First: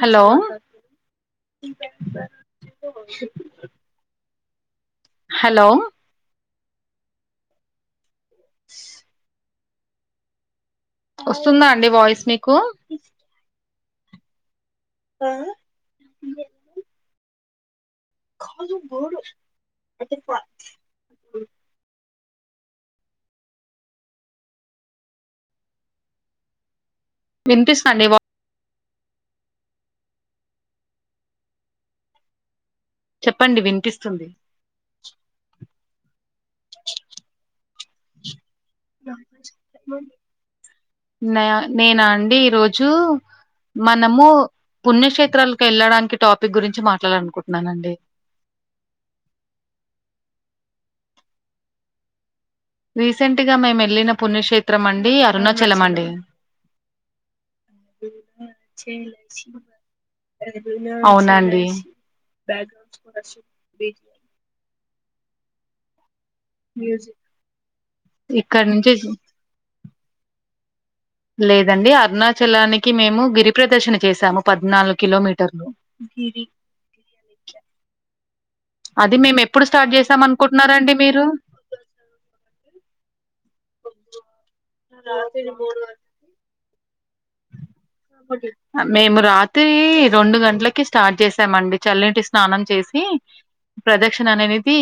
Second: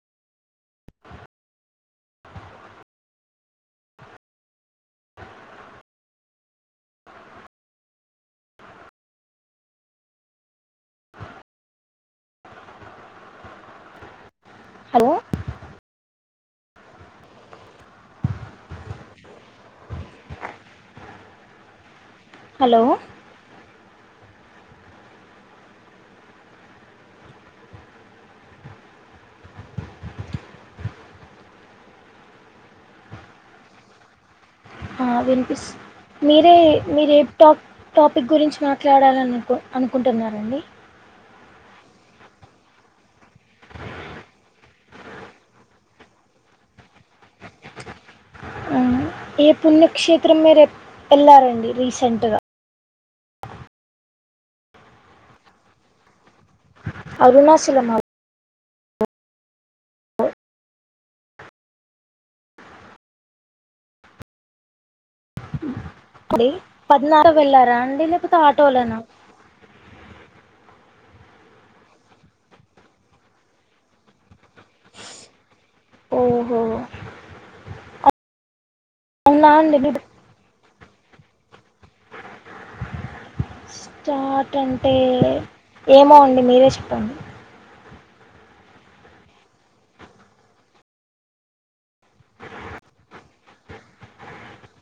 Hello hello సూ వస్తుందా అండి వాయిస్ మీకు హలో ఆ ఇ [unintelligible] కా బ అ ప [inaudible] హలో వినిపిస్తాండి మీ వాయిస్ చెప్పండి వినిపిస్తుంది వినిపిస్త మీరే మీరు ఏ టాప్ టాపిక్ గురించి మాట్లాడాలీ అని అనుకుంటున్నారంండి న నేనా అండి ఈరోజు మనము పుణ్యక్షేత్రాలకు వెళ్ళడానికి టాపిక్ గురించి మాట్లాడలి ఆనుకుంటున్నానండి ఆ, ఏ పుణ్యక్షేత్రం మీరు వెళ్ళారండి రీసెంట్గా రీసెంట్గా మేము వెళ్ళిన పుణ్యక్షేత్రం అండి అరుణాచలం అండి అరుణాచలమ అవున అండి బక్ అడి పద్నాలులో వెళ్ళారా అండి లేకపోతే ఇక్కడ నుంచి ఆటోలనా లేదండి అరుణాచలానికి మేము గిరి ప్రదర్శన చేసాము పద్నాలుగు కిలోమీటర్ ను ఓహో అది మేము అవునా ఎప్పుడు అండి స్టార్ట్ మీరు చేసాం అనుకుంట న్నారంండి మీరు స్టార్ట్ అంటే ఏమో అండి మీరే చె అ మేము రాత్రి రెండు గంటలకి స్టార్ట్ చేసామండి చల్లటి స్నానం చేసి ప్రదక్షిణ అనేది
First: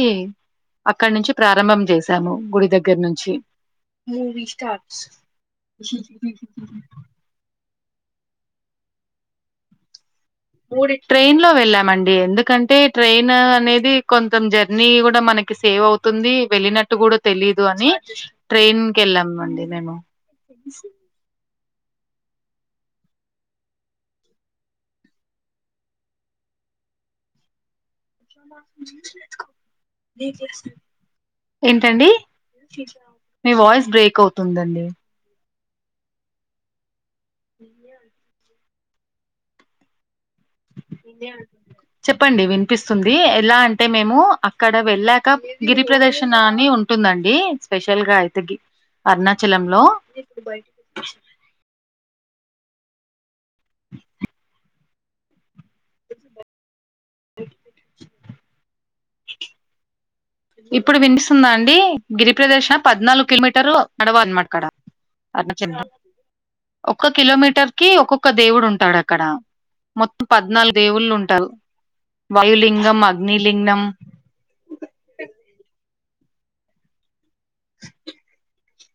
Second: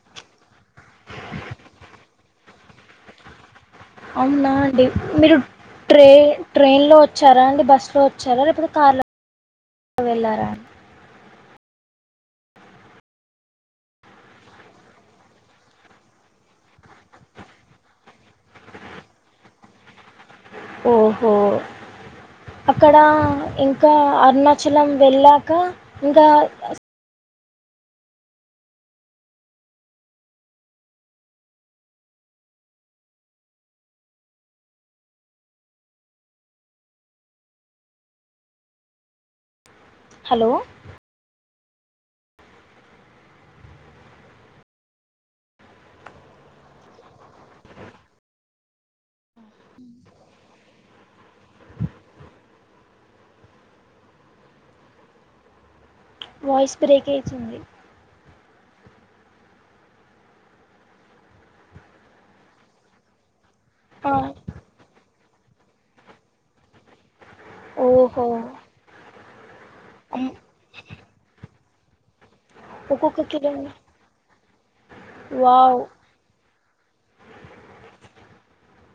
అక్కడి నుంచి ప్రారంభం చేసాము గుడి దగ్గర నుంచి అవునా అండి మీరు ట్రే ట్రైన్ లో వచ్చారా అండి బ స్ లో వచ్చారా లేపోతే కార్లా ఊడి ట్రైన్ లో వెళ్ళాం మండి. ఎందుకంటే ట్రైన్ అనేది కొంచం జర్నీ కూడా మనకి సేవ్ అవుతుంది. వెళ్ళినట్టు గూడా తెలీదు అని ట్రైన్ కేళ్ళాంమండి. మేము ఓహో అక్కడ ఇంకా అరుణాచలం వెళ్ళాకా ఇంకా ఆ ఏంటండి. మీ వాయిస్ బ్రేక్ అవుతుందండి [unintelligible] హలో చెప్పండి వినిపిస్తుంది. ఎలా అంటే మేము అక్కడ వెళ్ళాక గిరి ప్రదర్శన అని ఉంటుందండి స్పెషల్ గా అయితే. గిర్ అరుణాచ్ చలంలో వాయిస్ బ్రేక్ అయితుంది ఇప్పుడు వినిస్తుందా అండి. గిరి ప్ర్రదేశ్ పద్నాలుగు కిలోమీట్ టార్లో ఆ, నడవ అంమాకడా అట్నా చిన్ చ్ ఒక్క కిలోమీటర్ కి ఓహో ఒక్కొక్క దేవుడు ఉంటాడక్ అక్కడ మొత్తం అమ్, పద్నాలుగు దేవుళ్ళు ఉంటారు. వాయులింగం, ఒక్కొక్క కిలో అగ్నిలింగం వావ్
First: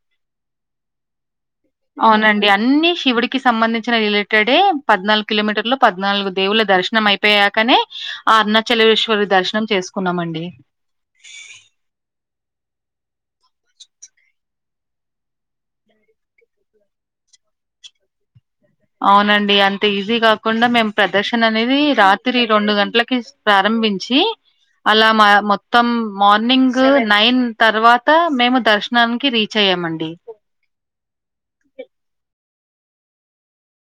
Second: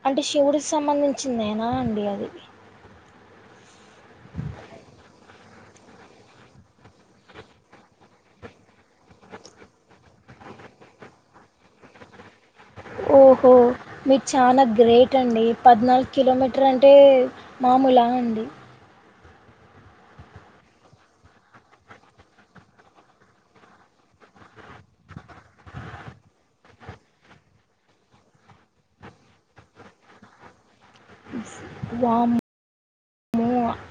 అంటే శివుడికి సంబంధించ్ అవునండి అన్నిశివుడిక్ కి సంబంధించిన రిలేటెడే పద్నాగు కిలోమీటర్లు, పద్నాలుగు దేవుల దర్శనం అయిపోయాకనే. ఆ అర్నచలేశ్వరి దర్శనం చేసుకున్నామండి. ఓహో మీరు చానా గ్రేట్ అండి. పద్నాలుగు కిలోమీటర్ అంటే మామూలా అండి. అవునండి. అంత ఈజీ కాకుండా మేము ప్రదర్శన అనేది రాత్రి రెండు గంటలకి ప్రారంభించి. అలా మా మొత్తం మార్నింగ్ నైన్ తర్వాత మేము దర్శనానికి రీచ్ అయ్యామండి. వామ్మో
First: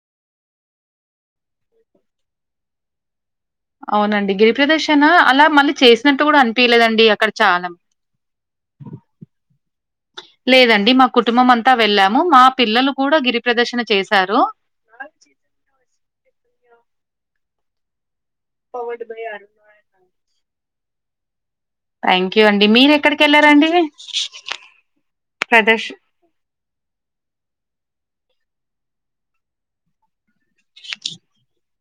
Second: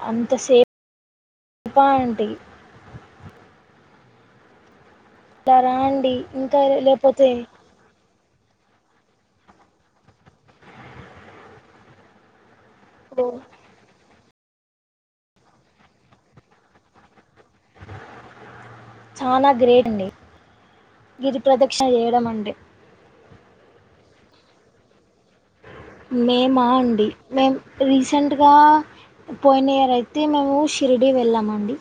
అంత సే పా అండి అవునండి గిరిప్రదేశ్ నా అలా మళ్ళీ రా అండి చేసినట్టు కూడా ఇంకా అనిపిలేదండి. లేకపోతే అక్కడ చాలా లేదండి. మా కుటుంబం అంతా వెళ్ళాము మా పిల్లలు కూడా ఓ, గిరి ప్రదర్శన చేస్ సారు చానా గ్రేట్ అండి. గిరి ప్రదక్షిణ చేయడం థ్యాంక్ యూ అంటే అండి. మీరు ఎక్కడ కేళ్లారండి. మేమా అండి. మేం రీసెంట్గా పోయిన ఇయర్ అయితే. అయితే మేము షిరిడీ వెళ్ళామండి.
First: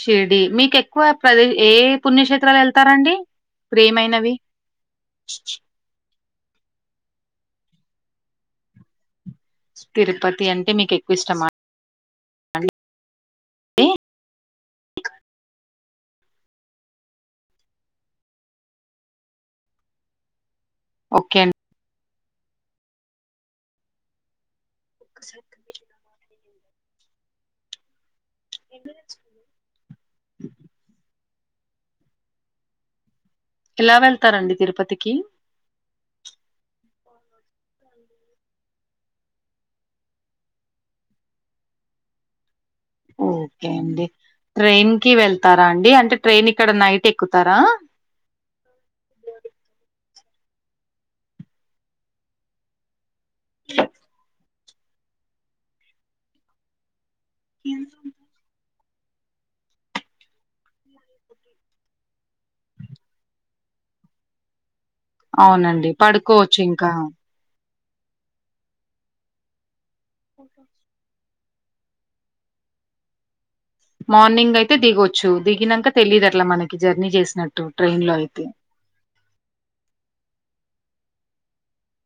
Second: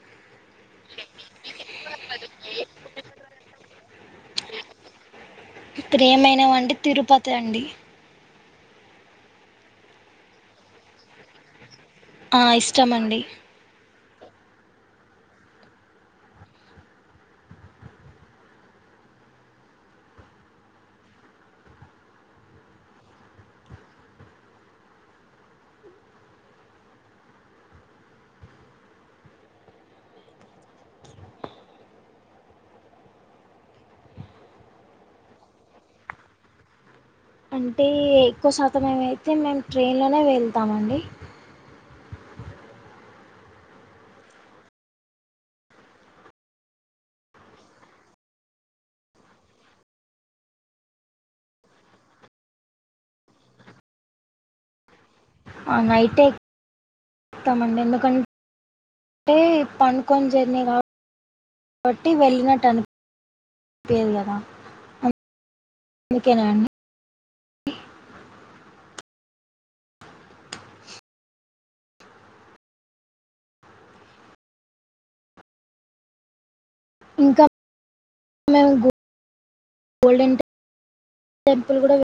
షిరిడి మీకు ఎక్కువ ప్రదే ఏ పుణ్యక్షేత్రాలు వెళ్తారండి ప్రేయమైనవి. ప్రేయమైన. నో అండి తిరుపతి అండి. తిరుపతి అంటే మీకు ఎక్కువ ఇష్టమా అం ఆహ్ ఇష్టము అండి. అండి ఓకే అండి. సరిగా మిషొ [unintelligible] ఎలా వెళ్తారండి తిరుపతికి. అంటే ఎక్కువ శాతం ఏమైతే మేము ట్రైన్లోనే వెళ్తామండి. ఓకే అండి ట్రైన్ కి వెళ్తారా అండి అంటే ట్రైన్ ఇక్కడ నైట్ ఎక్కుతారా. ఆ నైటే. ఇస్తామండి ఎందుకంటే. అంటే పడుకొని జర్నీ కాబ కాబట్టి వెళ్ళినట్టు అను అనిపియ్యదు కదా. అవునండి అందుకేనా పడుకోవచ్చు అండి ఇంకా. మార్నింగ్ అయితే దిగొచ్చు దిగినాంక తెలీదు అట్లా మనకి. జర్నీ ఇంకా చేసినట్టు ట్రైన్ లో అయితే. మేము గోల్డెన్ టెంపుల్ కూడా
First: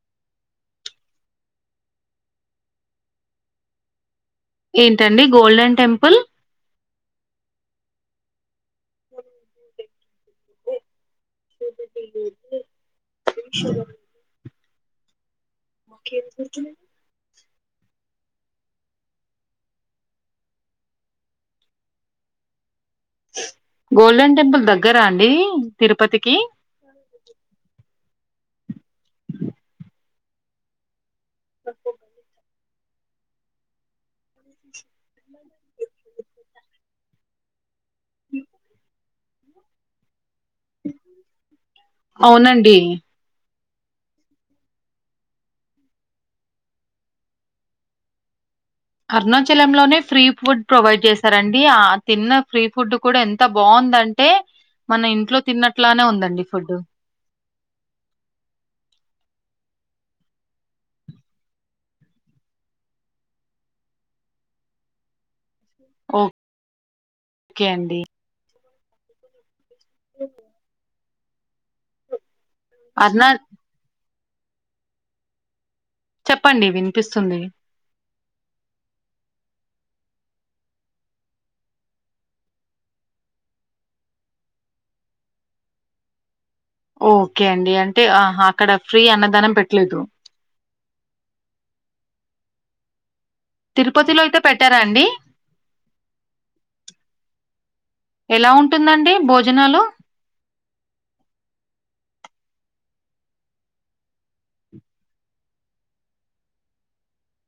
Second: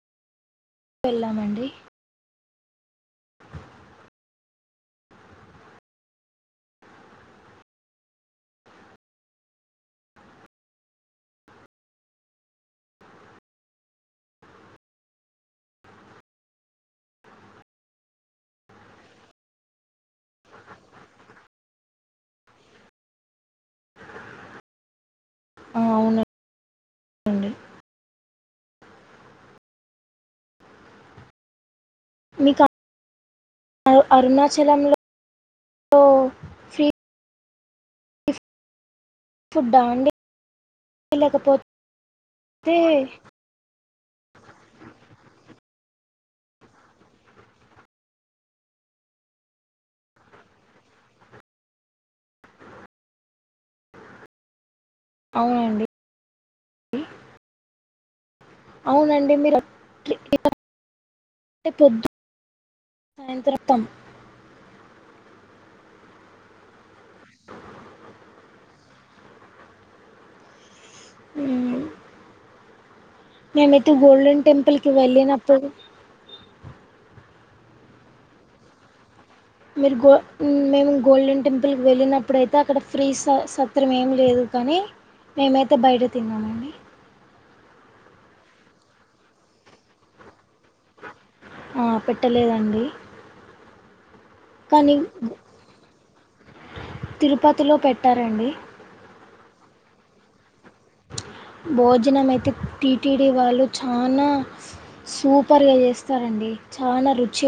వెళ్ళామండి. ఏంటండి గోల్డెన్ టెంపుల్. ఓకేవుంచున్నవ్. గోల్డెన్ టెంపుల్ దగ్గర అండి. దేహి ఆ తిరుపతికి. అవునండి ఉమ్ మీకు అరుణాచలంలో ఫ్రీ. ఉ ఫుడ్ ఆ అండి లేకపోతే అవునండి. అయితే అరుణాచలంలోనే ఫ్రీ ఫుడ్ ప్రొవైడ్ చేశారండి. ఆ తిన్న ఫ్రీ ఫుడ్ కూడా ఎంత బాగుందంటే. మన ఇంట్లో అవునండి తిన్నట్లానే ఉందండి ఫుడ్. అవునండి మీరు పొద్దు సాయంత్రం. ఓ ఓకే అండి. ఓ ఉమ్ అరణ. గోల్డన్ టెంపుిల్ కి వెళ్ళనప్పుడు చెప్పండి వినిపిస్తుంది మీరు గో మేము గోల్డెన్ టెంపుల్ కి వెళ్ళినప్పుడయితే అక్కడ ఫ్రీ స సత్రం ఎం లేదు కానీ మేమైతే బయట తిన్నామండి ఓకే అండి అంటే అహ అక్కడ ఫ్రీ అన్నదానం పెట్లేదు ఆ పెట్టలేదండి తిరుపతిలో అయితే పెట్టారా కానీ అండి తిరుపతిలో పెట్టారండి ఎలా ఉంటుందండి భోజ జనాలు భోజనం అయితే టీటిడి వాళ్ళు చానా సూపర్గా చేస్తారండి చాలా రుచి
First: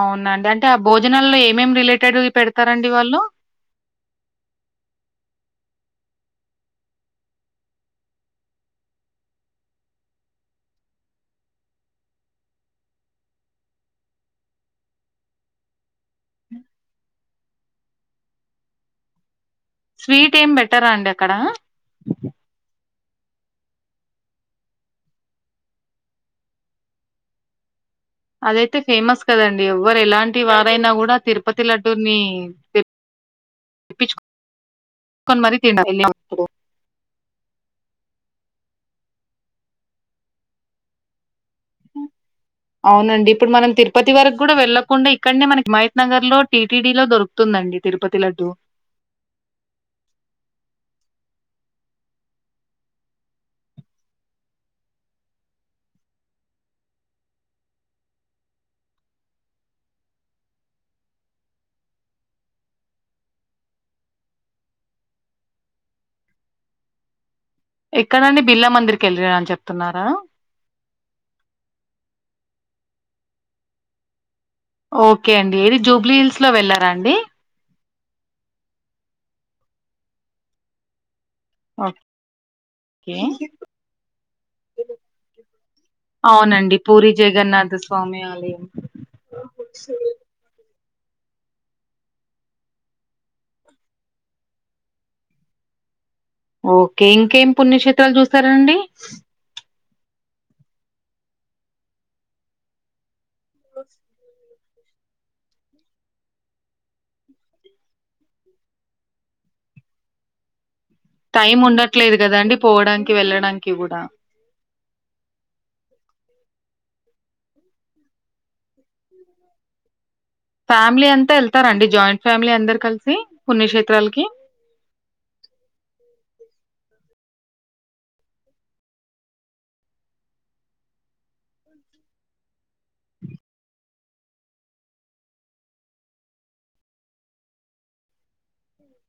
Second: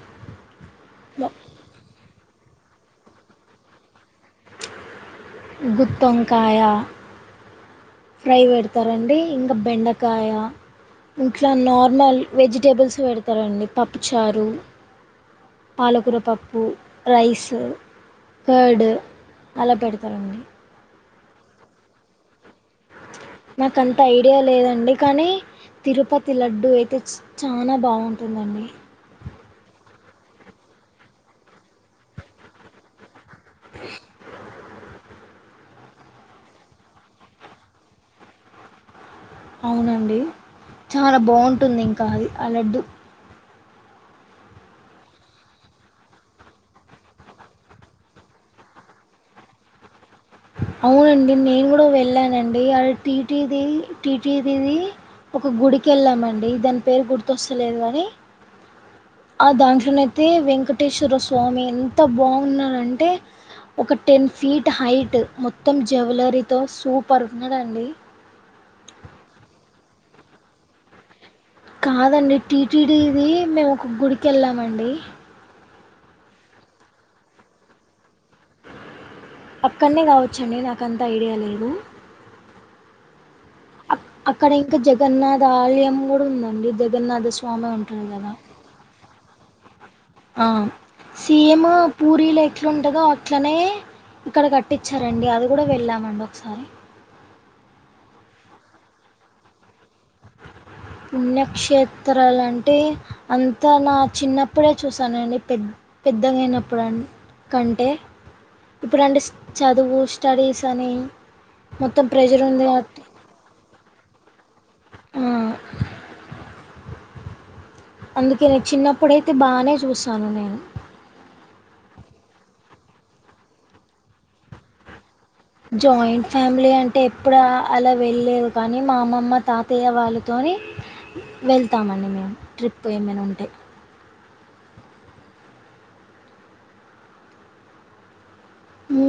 అవునండి అంటే ఆ భోజనాల్లో ఏమేం రిలేటెడ్ పెడతారండి వాళ్ళు గుతొంకాయ ఫ్రై పెడతారండి ఇంకా బెండకాయ ఇంట్లా నార్మల్ వెజిటేబుల్స్ పెడతారండి పప్పుచారు పాలకూర పప్పు రైస్ కర్డ్ అలా స్వీట్ పెడతారండి. ఏం బెట్టార అండి అక్కడ నాకంత ఐడియా లేదండి కానీ తిరుపతి లడ్డూ అయితే చాలా బాగు అదైతే ఫేమస్ కదండి ఎవ్వరు ఎలాంటి వారైనా కూడా తిరుపతి లడ్డూర్ని తే ప్పీచ్ కొని మరి తిన్ అవునండి చాలా బాగుం టుంది ఇంకా అది అ లడ్డు అవునండి. ఇప్పుడు మనం తిరుపతి వరకు కూడా వెళ్ళకుండా ఇక్కడనే మనకి హిమాయత్ నగర్ లో టీటిడి లో దొరుకుతుందండి తిరుపతి లడ్డు అవునండి నేను కూడా వెళ్ళానండి అది టీటీది టీటీదిది ఒక గుడికి వెళ్ళామండి దాని పేరు గుర్తొస్తలేదు కాని ఆ దాంట్లోనయితే వెంకటేశ్వర స్వామి ఎంత బాగున్నారంటే ఒక టెన్ ఫీట్ హైట్ మొత్తం జువెలరీతో సూపర్ ఉన్నాడండి ఎక్కడండి బిర్లా మందిర్ కెళ్ళిరా ఆన్ చెప్ ప్తున్నారా కాదండి టీటిడిది మేము ఒక గుడి ఓకే అండి ఏది జూబ్ బ్లీహిల్స్ లో వెళ్ళారా అండి అక్కడనే కావచ్చండి నాకంత ఐడియా లే దు కే అక్కడ ఇంకా జగన్నాథ ఆలయం కూడా ఉందండి అవునండి పూరి జగన్నాథ స్వామి ఉంటడు కదా స ఆ సేమ్ పూరీల ఎట్లాంటదో అట్లనే ఇక్కడ కట్టించారండి అది కూడా వెళ్ళామండి ఓక్ ఓకే ఇంకేం పుణ్యక్షేత్రాలు చూసారండి పుణ్యక్షేత్రాలంటే అంతా నా చిన్న ఇప్పుడే చూసానండి పె పెద్దగాయినప్పుడు కంటే ఇప్పుడుంటే చదువు స్టడీస్ అని టైం మొత్తం ఉండట్లేదు కదా ప్రెషర్ అండి ఉంది కాబట్టి పోవడానికి వెళ్ళడానికి కూడా ఆ అందుకేను చిన్నప్పుడైతే బానే చూస్తా ఫ్యామిలీ అంతా వెళ్తారంండి జాయింట్ ఫ్యామిలీ అందరు కలిసి పుణ్యక్షేత్రాలకి జయింట్ ఫ్యామిలి ఫమిలీ అంటే ఎప్పుడు అలా వెళ్ళలేదు కానీ మా అమ్మమ్మ తాతయ్య వాళ్ళతో వెళ్తామండి మేము ట్రిప్పు ఏమైనా ఉంటే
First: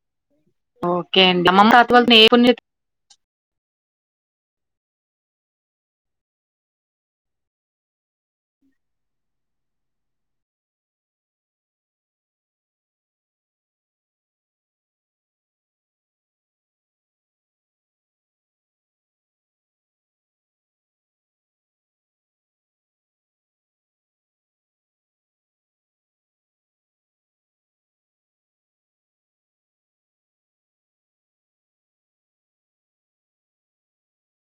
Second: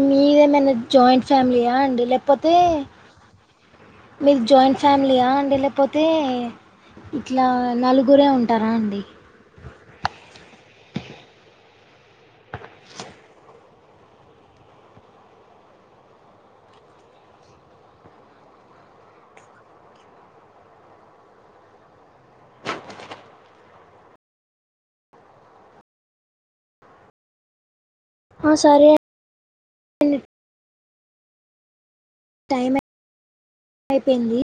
మీదే మన్న ఓకే జాయింట్ అండి అమ్మమ్మ ఫ్యామిలీయా తాత అండి వాళ్ళని ఏ లేకపోతే పుణ్య మీరు జాయింట్ ఫ్యామిలీయా అండి లేకపోతే ఇట్లా నలుగురే ఉంటారా అండి ఆ సారే టైం అయిపోయింది